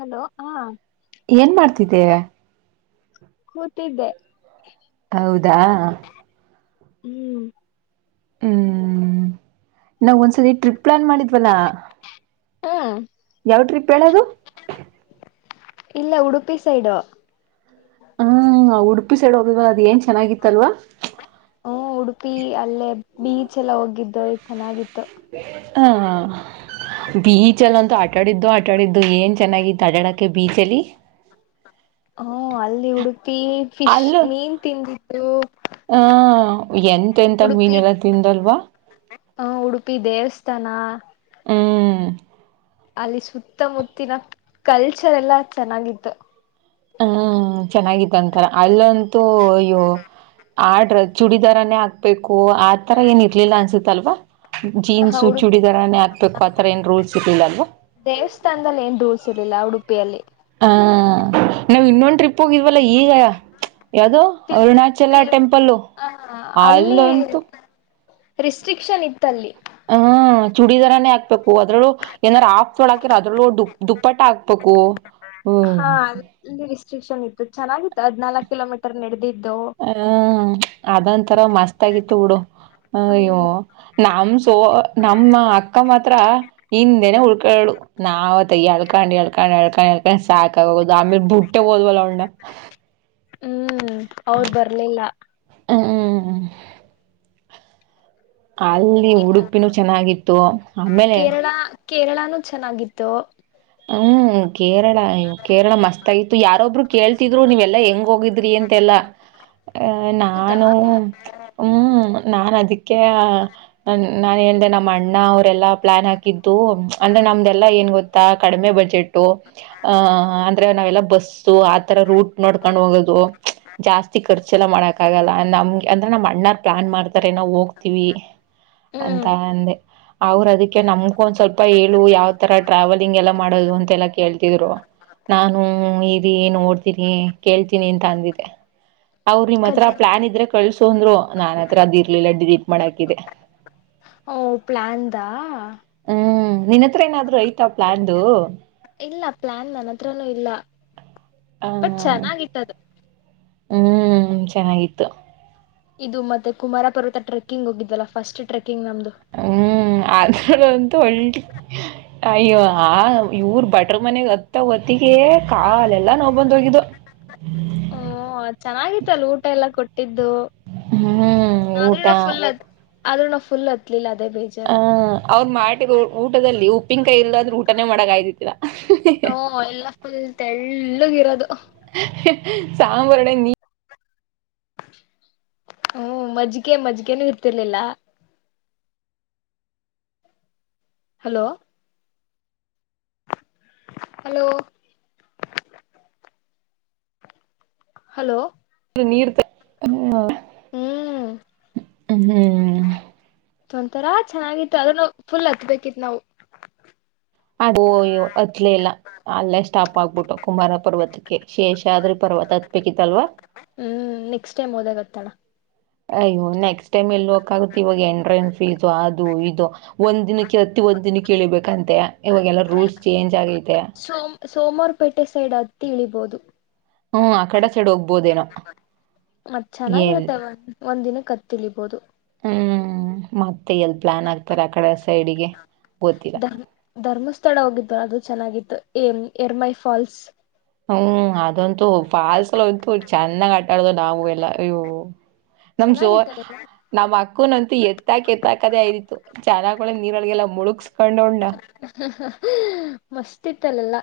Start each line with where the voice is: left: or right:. left: Hello ಹಾ
right: ಏನ್ ಮಾಡ್ತ್ತಿದಿಯ
left: ಕೂತಿದ್ದೆ
right: ಹೌದಾ
left: ಹ್ಮ್
right: ಹು ನನ್ ವನ್ ಸಲಿ ಟ್ರಿಪ್ ಫೋನ್ ಮಾಡಿದ್ಲಾಲ
left: ಹಾ
right: ಯಾವ್ ಟ್ರಿಪ್ ಅದು
left: ಇಲ್ಲ ಉಡುಪಿ ಸೈಡು
right: ಹಾ ಉಡುಪಿ ಸೈಡಲ್ವಾ ಅದೇನ್ ಚೆನ್ನಾಗಿತ್ತಲ್ವಾ
left: ಬೀಚನ್ನ ಹೋಗಿದ್ದೆ ಚೆನ್ನಾಗಿತ್ತು
right: [inaudible] ಹಾ ಬೀಚಳಂತೂ ಆಟ ಆಡಿದ್ದೆ ಆಡಿದ್ದು. ಏನ್ ಚನ್ನಾಗಿತ್ತು ಆಟದಕ್ಕೆ ಬೀಚಲ್ಲಿ
left: ಹಾ ಅಲ್ಲಿ ಉಡುಪಿ ಫಿಶ್
right: ಅಲ್ಲ
left: ಮೀನ್ ತಿಂದದ್ದು ಉಡುಪಿ ಹ ಉಡುಪಿ
right: [unintelligible]
left: [unintelligible]
right: ಹ್ಮ್ಮ್
left: ಅಲಿ ಸುತ್ತ ಮೂತಿನು ಕಲ್ಚರಲ್ ಯಲ್ಲಿ ಚೆನ್ನಾಗಿ ಇತು.
right: ಹ ಚೆನ್ನಾಗಿತ್ತಂತ ಒಂತರಾ ಅಲ್ಲಂತೂ ಇವ ಆ ಡ್ರೆಸ್ ಚೂಡಿದಾರನೆ ಹಾಕ್ಬೇಕು ಆತರ ಏನ ಇರಲಿಲ್ಲ ಅನ್ಸಿತ್ತ ಅಲ್ವ.
left: ಹ
right: ಜೀನ್ಸು
left: ಉಡುಪಿ
right: ಚೂಡಿದಾರ ನೇ ಹಾಕ್ಬೇಕು ಆತರ ಏನ್ ರೂಲ್ಸ್ ಇರ್ಲಿಲ್ಲ ಅಲ್ವಾ.
left: ದೇವಸ್ಥಾನದಲ್ಲಿ ಏನ್ ರೂಲ್ಸ್ [unintelligible]
right: ಹ ನಾವು ಇನ್ನೊಂದು ಟ್ರಿಪ್ ಹೋಗಿದ್ವಲ್ಲ ಈಗಾ ಯಾವುದು ಅರುಣಾಚಲ ಟೆಂಪಲ್
left: ಹ
right: ಅಲ್ಲಂತೂ
left: ರಿಸ್ಟ್ರಿಕ್ಶನ್ ಇತ್ತ ಅಲ್ಲೀ.
right: ಹ್ಮ್ಮ್ ಚೂಡಿದಾರನೇ ಹಾಕಬೇಕು ಅದುರಳಗು ಏನ ಅರ ಹಫಾ ತೋಳ ಹಾಕಿದ್ರ ಅದರೊಳಗೂ ದು ದುಪ್ಪಟ್ಟ ಹಾಕಬೇಕು.
left: ಹಾ [inaudible] [unintelligible] ಚೆನ್ನಾಗಿತ್ತು ಹದಿನಾಲ್ಕು ಕಿಲೊಮಿಟರ್ ನಡೆದಿ
right: ಹಾ ಅದ ಒಂಥರ ಮಸ್ತಾಗಿತ್ತು ಬಿಡು ಅಯ್ಯೋ
left: ಹ್ಮ್
right: ನಮ್ಮ [unintelligible] ಅಕ್ಕಾ ಮಾತ್ರ ಹಿಂದೇನೆ ಉಳಕೋ [unintelligible] ನಾವ ಅದಾತಾಗೆ ಎಳ್ಕೊಂಡ - ಎಳಕೊಂಡ-ಎಳಕೊಂಡ- ಎಳಕೊಂಡ ಸಾಕ ಆಗಿ ಹೋಗೋದು ಆಮೇಲೆ ಬಿಟ್ಟೆ ಹೋದೆವಲ್ಲ ಅವಳನ್ನ.
left: ಹ್ಮ್ಮ್ ಅವರ ಬರ್ಲಿಲ್ಲ.
right: [unintelligible] ಅಲ್ಲಿ ಉಡುಪಿನು ಚೆನ್ನಾಗಿ ಇತು ಆಮೇಲೆ
left: ಕೇರಳನು ಚೆನ್ನಾಗಿತ್ತು
right: ಹ್ಮ್ಮ್ ಕೇರಳ ಅಯ್ಯೊ ಕೇರಳ ಮಸ್ತ ಅಗಿ ಇತ್ತು ಯಾರೋ ಒಬ್ರು ಕೇಳ್ತಿದ್ದು ನೀವೆಲ್ಲ ಹೇಗೆ ಹೋಗಿದ್ರಿ ಅಂತ ಯಲಾ ಹ
left: ಹೌದಾ
right: ನಾನು ಹ್ಮ್ಮ್ ನಾನ ಅದೇಕ- [unintelligible] ನಾನ್ ಅಂದೆ ನಮ್ಮಣ್ಣ ಅವರ ಎಲ್ಲಾ ಪ್ಲಾನ್ ಹಾಕಿದ್ದು ಅಂದ್ರೆ ನಮ್ದೆಲ್ಲ ಏನು ಗೊತ್ತ ಕಡಿಮೆ ಬಜೆಟ್ಟು ಆ ಅಂತ ನಾವೆಲ್ಲ ಬಸ್ಸು ಆತರ ರೂಟ್ ನೋಡಿಕೊಂಡು ಹೋಗೋದು ಜಾಸ್ತಿ ಕರ್ಚಲ್ಲ ಮಾಡಕ್ಕಾಗಲ್ಲ ನಮಗೆ ಅಂದ್ರೆ ನಮ್ಮಣ್ಣೋರಿಗ ಪ್ಲಾನ್ ಮಾಡ್ತಾರೆ, ನಾವು ಹೋಗ್ತಿವಿ ಅಂತ
left: ಹ್ಮ್
right: ಅಂದೆ ಅವರು ಅದಕ್ಕೆ ನಮಗೊಂದು ಸ್ವಲ್ಪ ಹೇಳು ಯಾವ ತರ ಟ್ರಾವೆಲ್ [unintelligible] ಹೆಂಗ್ ಮಾಡೋದು ಅಂತ ಎಲ್ಲಾ ಕೇಳ್ತಿದ್ರು ನಾನು ಹು ಹೂ ಇದೇನು ಓಡ್ತಿದೆ ಕೇಳ್ತೀನಿ ಅಂತ ಅಂದಿದ್ದೆ. ಅವರು ನಿಮ್ಮತ್ರ
left: ಕಜಿನ್
right: ಪ್ಲಾನ್ ಇದ್ರೆ ಕಳಿಸು ಅಂದ್ರು. ನನ್ನತ್ರ ಆದ್ ಇರ್ಲಿಲ್ಲ ಡಿಲೀಟ್ ಮಾಡಿ ಹಾಕಿದ್ದೆ.
left: ಓಹ್ ಪ್ಲಾನ್ ದ
right: ಹ್ಮ್ಮ್ [unintelligible] ಮತ್ತೇನಾದ್ರೂ ಐತಾ ಪ್ಲಾನ್ [unintelligible]
left: ಇಲ್ಲ ಪ್ಲಾನ್ ನನ್ನ ಹತ್ರಾ ನು ಇಲ್ಲ. ಬಟ್ ಚೆನ್ನಾಗಿತ್ತ ಅದೂ
right: ಹೂಂ ಚೆನ್ನಾಗಿತ್ತು
left: ಇದು ಮತ್ತು ಕುಮಾರ ಪರ್ವತ ಟ್ರಕಿಂಗ್ ಹೋಗಿದ್ವಲ್ಲ ಫಸ್ಟ್ ಟ್ರಕ್ ಈ ನಮ್ದು
right: ಅದಂತು ಅಲ್ಟಿ ಅಯ್ಯೋ ಇವರು ಭಟ್ರು ಮನೆಗೆ ಅತ್ತು ಹೊತ್ತಿಗೆ ಕಾಲ್ ಎಲ್ಲ ನೋವು ಬಂದೋಗಿದ್ವು
left: ಹೂ ಚೆನ್ನಾಗಿತ್ತು ಅಲ್ಲಿ ಊಟ ಎಲ್ಲ ಕೊಟ್ಟಿ ಇದು
right: ಹೂ ಊಟ
left: ಆದ್ರೆ ನಾವ್ ಫುಲ್ ಹತ್ತಲಿಲ್ಲ ಅದು
right: ಆ ಅವ್ರ್ ಮಾಡಿರೋ ಊಟದಲ್ಲಿ ಉಪ್ಪಿನಕಾಯಿ ಇಲ್ಲಾಂದ್ರೆ ಊಟನೇ ಮಾಡಕ್ಕಾಗಿಲ್ಲ ಇಲ್ಲ
left: ಹೂ ಎಲ್ಲ ಫುಲ್ ತೆಳ್ಳಗಿರೋದು
right: ಸ್ಯಾಮ್ ವರಡೆಗೆ ನೀ
left: ಹೂ ಮಜ್ಜಿಗೆ ಮಜ್ಜಿಗೆನು ಇರ್ತಿರ್ಲಿಲ್ಲ ಹಲೋ ಹಲೋ ಹಲೋ
right: ನೀರು ನೀರ್ ಬೇ ಹೂ ಹೂಹೂ..
left: ಹ್ಮ್ ಅದೊಂಥರಾ ಚೆನ್ನಾಗಿತ್ತು ಆದ್ರೂ ನಾವ್ ಫುಲ್ ಹತ್ತಬೇಕಿತ್ತು ನಾವು
right: ಓ ಅಯ್ಯೋ ಹತ್ತಲೇ ಇಲ್ಲ ಅಲ್ಲೇ ಸ್ಟಾಪ್ ಆಗ್ಬಿಟ್ವಿ ಕುಮಾರ ಪರ್ವತಕ್ಕೆ ಶೇಷಾದ್ರಿ ಪರ್ವತ ಹತ್ತಬೇಕಿತ್ತಲ್ವಾ
left: ಹೂ ನೆಕ್ಸ್ಟ್ ಟೈಮ್ ಹೋದಾಗ ಅತ್ತಣ
right: ಅಯ್ಯೋ ನೆಕ್ಸ್ಟ್ ಟೈಮ್ ಎಲ್ಲಿ ಹೋಗಕ್ಕೆ ಆಗುತ್ತೆ ಇವಾಗ ಎಂಟ್ರೆನ್ಸ್ ಫೀಸ್ ಅದು ಇದು ಒಂದಿನಕ್ಕೆ ಇವತ್ತಿಗೆ ಒಂದಿನಕ್ಕೆ ಇಳಿಬೇಕಂತೆಯ
left: ಸೋಮ್ ಸೋಮ್ವಾರಪೇಟೆ ಸೈಡ್ ತಿಳಿಬಹುದು
right: ಹೂ ಆ ಕಡೆ ಸೈಡ್ ಹೋಗಬಹುದೇನೋ ಏಲ್
left: ಹತ್ತಿಳಿಬಹುದು
right: ಹೂ ಮ ಏನ್ ಪ್ಲಾನ್ ಹಾಕ್ತಾರೆ ಆ ಕಡೆ ಸೈ ಅಡಿಗೆ
left: ದ ಧರ್ಮಸ್ಥಳ ಹೋಗಿ ಅದು ಚೆನ್ನಾಗಿತ್ತು ಎಂ ಏರ್ಮೈ ಫಾಲ್ಸ್
right: ಹ್ಮ್ ಅದಂತೂ ಫಾಲ್ಸ್ ಅಲ್ಲಂತೂ ಚೆನ್ನಾಗ್ ಆಟ ಆಡಿದ್ವಿ ನಾವೆಲ್ಲ ರೀವೂ ನಮ್ ಜೋರ
left: ಚೆನ್ನಾಗಿತ್ತಲ್ಲ
right: ನಮ್ಮಕ್ಕ ನಂತು ಎತ್ತ ಹಾಕಿ ಎತ್ತಾಹಾಕದೇ ಆಗಿತ್ತು ಜನಗುಳೇನು ನೀರೊಳಗೆಲ್ಲ ಮುಳುಗಿಸಿ
left: ಹ ಹ ಹ ಮಸ್ತ್ ಇತ್ತು ತೆಲೆಲ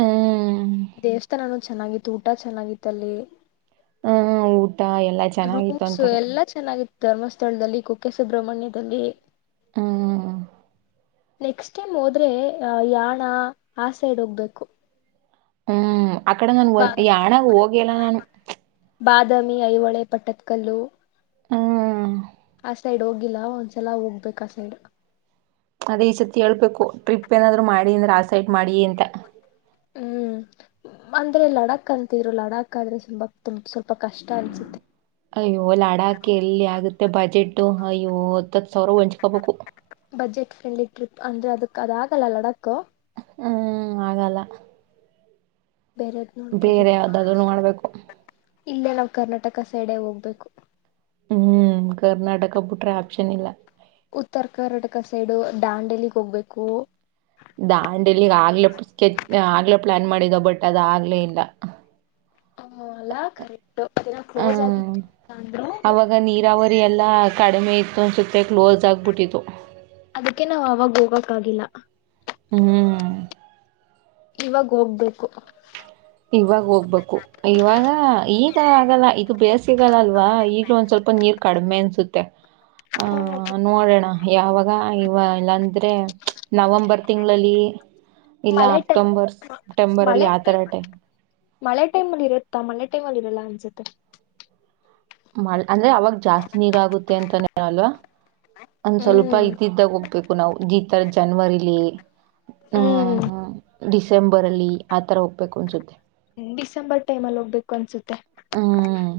right: ಹ್ಮ್
left: ದೇವಸ್ಥಾನನೂ ಚೆನ್ನಾಗಿತ್ತು ಊಟ ಚೆನ್ನಾಗಿತ್ತು ಅಲ್ಲಿ
right: ಹ್ಮ್ ಊಟ ಎಲ್ಲಾ ಚೆನ್ನಾಗಿತ್ತು
left: ರೂಮ್ಸ್
right: ಅಂತಾರ
left: ಎಲ್ಲಾ ಚೆನ್ನಾಗಿತ್ತು ಧರ್ಮಸ್ಥಳ ಧರ್ಮಸ್ಥಳದಲ್ಲಿ ಕುಕ್ಕೆ ಸುಬ್ರಹ್ಮಣ್ಯದಲ್ಲಿ
right: ಹೂ
left: ನೆಕ್ಸ್ಟ್ ಟೈಮ್ ಹೋದರೆ ಯಾಣ ಆ ಸೈಡ್ ಹೋಗ್ಬೇಕು
right: ಹ್ಮ್ ಆ ಕಡೆ ಒಂದು
left: ಬಾ
right: ಯಾಣ ಹೋಗೆ ಇಲ್ಲ ನಾನು
left: ಬಾದಾಮಿ ಐಹೊಳೆ ಪಟ್ಟದಕಲ್ಲು
right: ಹ್ಮ್
left: ಆ ಸೈಡ್ ಹೋಗಿಲ್ಲ ಒಂದು ಸಲ ಹೋಗಬೇಕು ಆ ಸೈಡ್
right: ಅದೇ ಈ ಸತಿ ಹೇಳಬೇಕು ಟ್ರಿಪ್ ಏನಾದ್ರು ಮಾಡಿದ್ರೆ ಆ ಸೈಡ್ ಮಾಡಿ ಅಂಥ
left: ಹೂ ಅಂದ್ರೆ ಲಡಕ್ ಅಂತಿದ್ರು ಲಡಕ್ಅಂದ್ರೆ ಸ್ವಲ್ಪ ಕಷ್ಟ ಅನ್ಸುತ್ತೆ
right: ಅಯ್ಯೋ ಲಡಕು ಎಲ್ಲಿ ಆಗುತ್ತೆ ಬಜೆಟ್ಟು ಅಯ್ಯೋ ಹತ್ತತ್ತು ಅವರು ಹಚ್ಕೋಬೇಕು
left: ಬಜೆಟ್ ಫ್ರೆಂಡ್ಲಿ ಟ್ರಿಪ್ ಅಂದ್ರೆ ಅದಕ್ಕೆಅದು ಆಗಲ್ಲ ಲಡಾಕ್
right: ಹೂಂ ಹೂಂ ಆಗಲ್ಲ
left: ಬೇರೆದ್
right: ಬೇರೆ
left: ನೋಡ್ಕೋಬೇಕು
right: ಯಾವ್ದಾದ್ರು ಮಾಡ್ಬೇಕು
left: ಇಲ್ಲೇ ನಮ್ ಕರ್ನಾಟಕ ಆ ಸೈಡ್ ಹೋಗ್ಬೇಕು
right: ಹ್ಮ್ಮ್ ಕರ್ನಾಟಕ ಬಿಟ್ಟರೆ ಆಪ್ಷನ್ ಇಲ್ಲ
left: ಉತ್ತರ ಕರ್ನಾಟಕ ಸೈಡು ದಾಂಡೇಲಿ ಹೋಗ್ಬೇಕು
right: ದಾಂಡೇಲಿಗೆ ಆಗಲೇ ಪ್ಲಾನ್ ಮಾಡಿದ್ವಿ, ಅದು ಆಗ್ಲೇ ಇಲ್ಲ
left: ಹೌದಲ್ಲ ಓಕೆ ಕರೆಕ್ಟ್ ಕ್ಲೋಸ್
right: ಹ್ಮ್
left: ಆಗಿತ್ತು
right: ಅವಾಗ ನೀರಾವರಿ ಎಲ್ಲಾ ಕಡಿಮೆ ಇತ್ತು ಅನ್ಸುತ್ತೆ ಕ್ಲೋಸ್ ಆಗಿತ್ತು
left: ಅದಕ್ಕೆ ನಮಗೆ ಅವಾಗ ಹೋಗಕ್ಕೆಆಗಿಲ್ಲ
right: ಹಮ್ಮು
left: ಇವಾಗ ಹೋಗ್ಬೇಕು
right: ಇವಾಗ ಹೋಗ್ಬೇಕು ಇವಾಗ ಈಗಾಗಲ್ಲ ಇದು ಬೇಸಿಗೆಗಾಲ ಅಲ್ವಾ ಇವಾಗ ಒಂದ್ ಸ್ವಲ್ಪ ನೀರು ಸ್ವಲ್ಪ ಕಡಿಮೆ ಇತ್ತು ಅನ್ಸುತ್ತೆ ನೋಡೋಣ ಯಾವಾಗ ಇಲ್ಲ ಅಂದ್ರೆ ನವಂಬರ್ ತಿಂಗಳಲ್ಲಿ ಇಲ್ಲ
left: ಮಳೆ ಟೈಮ್
right: ಅಕ್ಟೋಬರ್ ಸೆಪ್ಟೆಂಬರ್ ಅಲ್ಲಿ
left: ಮಳೆ
right: ಆತರ
left: ಟೈಮ್
right: ಟೈಮಲ್ಲಿ
left: ಮಳೆ ಟೈಮಲ್ ಇರುತ್ತಾ ಮಳೆ ಟೈಮಲ್ಲಿ ಇರಲ್ಲ ಅನ್ಸುತ್ತೆ
right: ಮಲ್ ಅಂದ್ರೆ ಅವಾಗ ಜಾಸ್ತಿ ನೀರು ಆಗುತ್ತೆ ಅಂತಾನೆ ಅಲ್ವಾ ಒಂದು ಸ್ವಲ್ಪ
left: ಹ್ಮ್
right: ಇದ್ ಇದ್ದಾಗ ಹೋಗ್ಬೇಕು ನಾವು ಒಂಥರಾ ಜನವರಿಯಲ್ಲಿ ಹೂ
left: ಹ್ಮ್
right: ಡಿಸೆಂಬರಲ್ಲಿ ಆತರ ಹೋಗಬೇಕು ಅನ್ಸುತ್ತೆ
left: ಡಿಸೆಂಬರ್ ಟೈಮಲ್ಲಿ ಹೋಗ್ಬೇಕ್ ಅನ್ಸುತ್ತೆ
right: ಹ್ಮ್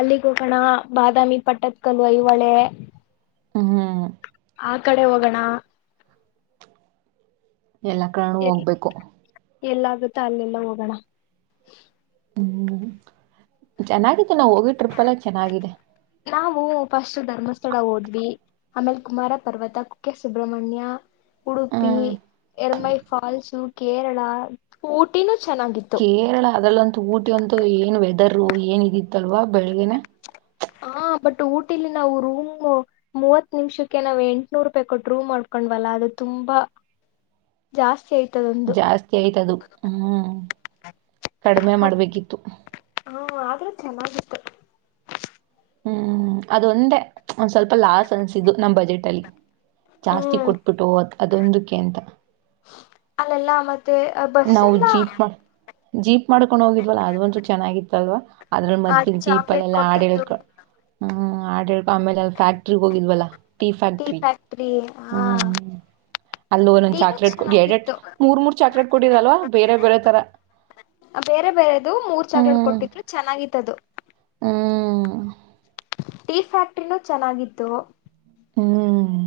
left: ಅಲ್ಲಿ ಹೋಗೋಣ ಬಾದಾಮಿ ಪಟ್ಟದಕಲ್ಲು ಐಹೊಳೆ
right: ಹ್ಮ್ ಹ್ಮ್
left: ಆಕಡೆ ಹೋಗೋಣ
right: ಎಲ್ಲ ಕಡೆನೂ
left: ಎಲ್
right: ಹೋಗ್ಬೇಕು
left: ಎಲ್ಲಾಗುತ್ತೋ ಅಲ್ಲೆಲ್ಲ ಹೋಗೋಣ
right: ಹ್ಮ್ ಚೆನ್ನಾಗಿ ಹೋಗಿ ಟ್ರಿಪ್ ಅಲ್ಲ ಚೆನ್ನಾಗಿದೆ
left: ಹೋಗಿದಿವಿ ಆಮೇಲೆ ಕುಮಾರ ಪರ್ವತ ಕುಕ್ಕೆ ಸುಬ್ರಮಣ್ಯ ಉಡುಪಿ
right: ಹ್ಮ್
left: ರ್ಯಮೈ ಫಾಲ್ಸ್ ಕೇರಳ ಊಟಿ ನ
right: ಕೇರಳಕ್ಕಿಂತ ಊಟಿಯಲ್ಲಿ ಏನ್ ವೆದರ್ ಏನ್ ವೇದರ್ ಇತ್ತಲ್ಲ ಬೆಳಗ್ಗೆನೇ
left: ಹಾ ಬಟ್ ಊಟಿಯಲ್ಲಿ ಮುವತ್ತು ನಿಮಿಷಕ್ಕೆ ರೂಮ್ ಮಾಡ್ಕೊಂಡಿದ್ವಲ್ಲ ತುಂಬಾ ಜಾಸ್ತಿ ಆಯ್ತು
right: ಜಾಸ್ತಿ ಆಯ್ತಾ ಅದು
left: ಹಾ ಆದರೆ ಚೆನ್ನಾಗಿತ್ತು
right: ಅದೊಂದೇ ಸ್ವಲ್ಪ ನಮ್ ಬಜೆಟ್ ಅಲ್ಲಿ ಲಾಸ್ ಅನ್ಸಿದ್ದು ಜಾಸ್ತಿ
left: ಹ್ಮ್
right: ಕೊಟ್ಟುಬಿಟವಿ ಅಂತ ನಾವು
left: ಬಸ್ಸಲ್ಲ
right: ಜೀಪ್ ಮಾಡ ಜೀಪ್ ಮಾಡ್ಕೊಂಡು ಹೋಗಿದ್ವಲ್ಲ ಅದಂತು ಚೆನ್ನಾಗಿತ್ತು ಅಲ್ವಾ ಅದರ ಮಧ್ಯೆ
left: ಅಲ್ಲಿ
right: ಚಿಪ್
left: ಚಾಕ್ಲೇಟ್
right: ಅಲ್ಲೆಲ್ಲಾ
left: ಕೊಟ್ಟಿದ್ದು
right: ಆಡಿರೂದು ಆಡಳಿತ ಫ್ಯಾಕ್ಟರಿ ಹೋಗಿದ್ಯಲ್ಲ ಟೀ ಫ್ಯಾಕ್ಟರಿ
left: ಫ್ಯಾಕ್ಟ್ರಿ ಹಾ
right: ಅಲ್ಲಿ
left: ಟೀನು
right: ಚಾಕ್ಲೇಟ್ ಎರಡೆರಡು
left: ಚೆನ್ನಾಗಿತ್ತು
right: ಮೂರ್ಮೂರು ಚಾಕ್ಲೇಟ್ ಕೊಟ್ಟಿದ್ರಲ್ವಾ ಬೇರೆ ಬೇರೆ ತರ
left: ಬೇರೆ ಬೆರೆದು ಮೂರ್
right: ಹ್ಮ್
left: ಚಾಕಲೇಟು ಚೆನ್ನಾಗಿತ್ತು ಈತದು
right: ಹ್ಮ್
left: ಟೀ ಫ್ಯಾಕ್ಟರುನು ಚೆನ್ನಾಗಿತ್ತು
right: ಹ್ಮ್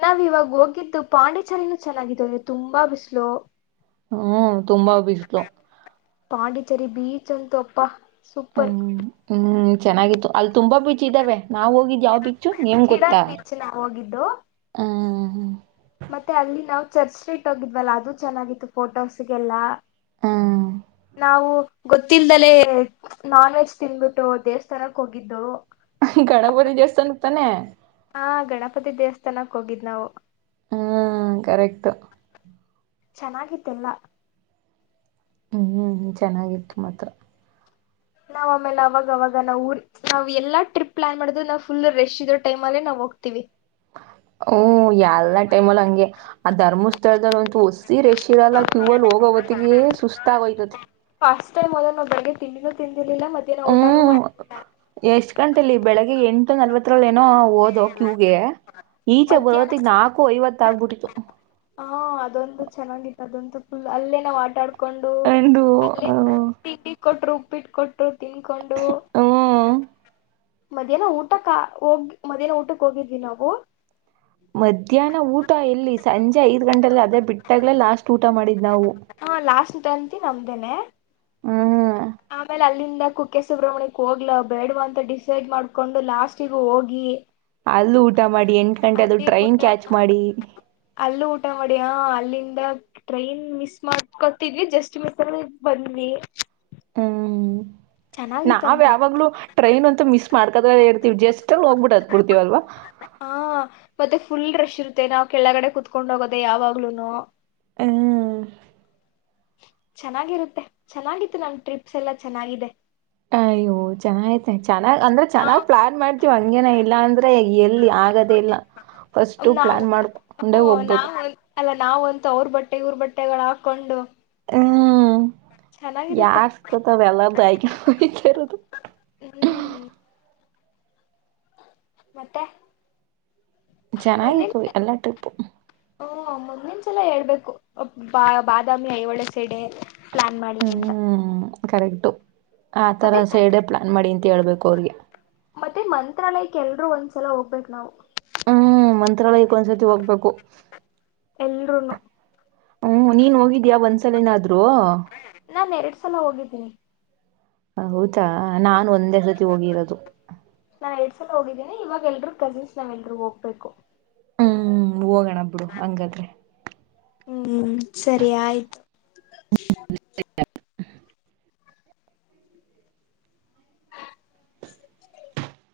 left: ನಾ ಇವಾಗ ಹೋಗಿದ್ದುನ್ನು ಪಾಂಡಿಚರಿನೆ ಚೆನ್ನಾಗಿತ್ತು ತುಂಬಾ ಬಿಸಿಲು
right: ಹ್ಮ್ ತುಂಬಾ ಬಿಸಿಲು
left: ಪಾಂಡಿಚೆರಿ ಬಿ ಚಂತು ಅಪ್ಪ
right: ಅನ್ನ ಏನೇ ಏನ್ ಚೆನ್ನಾಗಿತ್ತು ಅಲ್ಲಿ ತುಂಬಾ ಬೀಚ್ ಇದಾವೆ ನಾವು ಹೋಗಿದ್ಯಾ ಬಿಚ್ಚು ನಿನ್ ಗೊತ್ತಾ
left: ಇಡನ್ ಬೀಚ್ ನಾವ್ ಹೋಗಿದ್ದು
right: ಹ್ಮ್ ಹೂ
left: ಮತ್ತೆ ಅಲ್ಲಿ ನಾವು ಚರ್ಚಿ ಸ್ಟ್ರೀಟ್ ಹೋಗಿದವಲ್ಲ ಅದು ಚೆನ್ನಾಗಿತ್ತು ಫೋಟೋಸ್ಗೆಲ್ಲ
right: ಹ್ಮ್
left: ನಾವು ಗೊತ್ತಿಲ್ದಲೇ ನಾನ್ ವೆಜ್ ತಿಂದ್ಬಿಟ್ಟು ದೇವಸ್ಥಾನಕ್ಕೆ ಹೋಗಿದ್ದು
right: [unintelligible] ಗಣಪತಿ ದೇವಸ್ಥಾನಕ್ಕೆ ತಾನೇ
left: ಆ ಗಣಪತಿ ದೇವಸ್ಥಾನಕ್ ಹೋಗಿದ್ ನಾವು
right: ಹೂ ಕರೆಕ್ಟು
left: ಚೆನ್ನಾಗಿತ್ತು ಎಲ್ಲ
right: ಹೂ ಚೆನ್ನಾಗಿತ್ತು ಮತ್ತೆ
left: ನಾವು ಆಮೇಲೆ ಅವಾಗವಾಗ ನಾವು ಊರಿಗೆ ನಾವೆಲ್ಲಾದ್ರೂ ಟ್ರಿಪ್ ಪ್ಲಾನ್ಮಾಡ್ದಾಗ ಫುಲೂ ರಶ್ ಇರೋ ಟೈಲೆ ನಾವು ಹೋಗ್ತಿವಿ
right: ಹಾ ಎಲ್ಲ ಟೈಮಲ್ಲೂ ಅಂಗೆ ಆ ಧರ್ಮಸ್ಥಳದಲ್ಲಂತೂ ವಸಿ ಹೊಸಿ ರಶ್ ಇರಲ್ಲ ಕ್ಯೂ ಅಲ್ಲಿ ಹೋಗೋ ಹೊತ್ತಿಗೆ ಸುಸ್ತಾಗೋಯ್ತದೆ
left: ಇನ್ನೇನ್ ಮಾಡೋದು ಮತ್ತೆ ಬೆಳಗ್ಗೆ ತಿಂಡಿನೂ ತಿಂದಿಲ್ಲ
right: ಹೂ ಎಷ್ಟು ಗಂಟೆಲೀ ಬೆಳ ಎಂಟು ನಲ್ವತ್ತು ರಲ್ಲಿ ಏನೋ ಓದೋ ಕ್ಯೂಗೆ
left: ಮಧ್ಯಾಹ್ನ
right: ಬರೋಷ್ಟರಲ್ಲಿ ನಾಲ್ಕು ಐವತ್ತು ಆಗಿತ್ತು
left: ಹೂ ಅದಂತು ಚೆನ್ನಾಗಿತ್ತು ಅದಂತು ಫುಲ್ ಅಲ್ಲೆ ನಾವ್ ಆಟ ಆಡ್ಕೊಂಡು
right: ಎಂದು
left: ಕೊಂಡು ಅಲ್ಲೇ ಟೀ ಕೊಟ್ರು ಇಟ್ ಕೊಟ್ರು ತಿನ್ಕೊಂಡು
right: ಹ್ಮ್
left: ಮಧ್ಯಾಹ್ನ ಊಟಕ್ಕ ಹೋಗ್ ಮಧ್ಯಾನ ಊಟಕ್ಕ ಹೋಗಿದ್ವಿ ನಾವು
right: ಮಧ್ಯಾಹ್ನ ಊಟ ಎಲ್ಲಿ ಸಂಜೆ ಐದು ಗಂಟೆಗೆ ಬಿಟ್ಟಾಗಲೇ ಲಾಸ್ಟ ಊಟ ಮಾಡಿದ್ದು
left: ಹೂ ಲಾಸ್ಟ್ ತಂತಿ ನಮ್ದೇನೇ
right: ಹೂ
left: ಅಲ್ಲಿಂದ ಕುಕ್ಕೆ ಸುಬ್ರಹ್ಮಣ್ಯಕ್ಕೆ ಹೋಗ್ಲಾ ಬೇಡ್ವಾ ಅಂತ ಡಿಸೈಡ್ ಮಾಡಿಕೊಂಡು ಲಾಸ್ಟ್ ಹೋಗಿ
right: ಅಲ್ಲು ಊಟ ಮಾಡಿ ಎಂಟು ಗಂಟೆ ಆದ್ರೂ
left: ಅಲ್ಲಿ ಊಟ
right: ಟ್ರೈನ್ ಕ್ಯಾಚ್
left: ಮಾಡ್
right: ಮಾಡಿ
left: ಅಲ್ಲೂ ಊಟ ಮಾಡಿ ಹಾ ಅಲ್ಲಿಂದ ಟ್ರೈನ್ ಮಿಸ್ ಮಾಡ್ಕೊಂತಿದ್ವಿ ಜಸ್ಟ್ ಮಿಸ್ಸಲ್ಲಿ ಬಂದ್ವಿ
right: ಹೂ ನಾವ್
left: ಚೆನ್ನಾಗಿತ್ತಂತೆ.
right: ಯಾವಾಗಲೂ ಟ್ರೈನು ಮಿಸ್ ಮಾಡ್ಕೊಡ್ತಾನೆ ಇರ್ತೀವಿ ನೀವ್ ಜಸ್ಟ್ ಅಲ್ಲಿ ಹೋಗ್ಬಿಟ್ ಹತ್ತಬಿಡ್ತೀವಿ ಅಲ್ವಾ
left: ಹ ಮತ್ತೆ ಫುಲ್ ರಷ್ ಇರುತ್ತೆ ನಾವು ಕೆಳಗಡೆ ಕುತ್ಕೊಂಡು ಹೋಗೋದೇ ಯಾವಾಗಲೂ
right: ಹೂ
left: ಚೆನ್ನಾಗಿರುತ್ತೆ ಚೆನ್ನಾಗಿತ್ತು ನಮ್ ಟ್ರಿಪ್ಸಾ ಎಲ್ಲಾ ಚೆನ್ನಾಗಿದೆ
right: ಅಯ್ಯೋ, ಚೆನ್ನಾಗೈತೆ ಅಂದ್ರೆ
left: ನಾವ್
right: ಚೆನ್ನಾಗಿ ಪ್ಲಾನ್ ಮಾಡ್ತೀವಿ ಹಂಗೇನೆ ಇಲ್ಲಾಂದ್ರೆ ಎಲ್ಲಿ ಆಗೋದೇ ಇಲ್ಲ ಫಸ್ಟ್
left: ನಾವು
right: ಪ್ಲಾನ್
left: ಹ್ಮ
right: ಮಾಡ್ಕೊಂಡೆ ಹೋಗ್ಬೇಕು
left: ನಾವ್ ನಾವಂತೂ ಅವರ ಬಟ್ಟೆ ಇವ್ರ್ ಬಟ್ಟೆಗಳ ಹಾಕೊಂಡು
right: ಹ್ಮ್
left: ಚೆನ್ನಾಗಿರುತ್ತೆ
right: ಯಾರ್ ಸಿಗುತ್ತೋ ಅವರ್ದೆಲ್ಲ ಆಯ್ಕ [unintelligible] ಎಲ್ಲದು
left: ಹ್ಮ್ಮ್. ಮತ್ತೆ. ಮುಂದಿನ
right: ಚೆನ್ನಾಗಿತ್ತು ಎಲ್ಲ ಟ್ರಿಪ್.
left: ಹ್ಮ ಮುಂದಿನ ಹೇಳ್ಬೇಕು ಬಾದಾಮಿ ಐಹೊಳೆ ಸೆಡೆ.
right: ಆ ಕಡೆ
left: ಮತ್ತೆ
right: ಸೈಡ್ ಪ್ಲಾನ್ ಮಾಡಿ ಅಂತ ಹೇಳಬೇಕು. ಕೊಡ್ಲಿ.
left: ಮತ್ತೆ ಮಂತ್ರಾಲಯಕ್ಕೆ ಒಂದು ಸತಿ ಹೋಗಬೇಕಂತೆ.
right: ಹ್ಮ್ಮ್. ಮಂತ್ರಾಲಯಕ್ಕೆ ಒಂದ್ಸತಿ ಹೋಗಬೇಕು.
left: ಎಲ್ರುೂನು
right: ಹ್ಮ್ಮ್. ನೀನು ಹೋಗಿದಿಯಾ ಒಂದ್ಸಲನಾದ್ರೂ.
left: ನಾನ್ ಎರಡ್ ಸಲ ಹೋಗಿದ್ದೀನಿ
right: ಹೌದು. ಹಾ ನಾನು ಒಂದೇ ಸತಿ ಹೋಗಿರೋದು.
left: ನಾನ್ ಎರಡ್ ಇವಾಗ ಎಲ್ಲರೂ ಕಜಿಶನ್ ಮನೆಗೆ ಹೋಗ್ಬೇಕು.
right: ಹೂ ಹೋಗೋಣ ಬಿಡು ಹಂಗಾದ್ರೆ.
left: ಹೂ ಸರಿ ಆಯ್ತು. ಚಿಯ್.
right: ಹ್ಮ್ಮ್.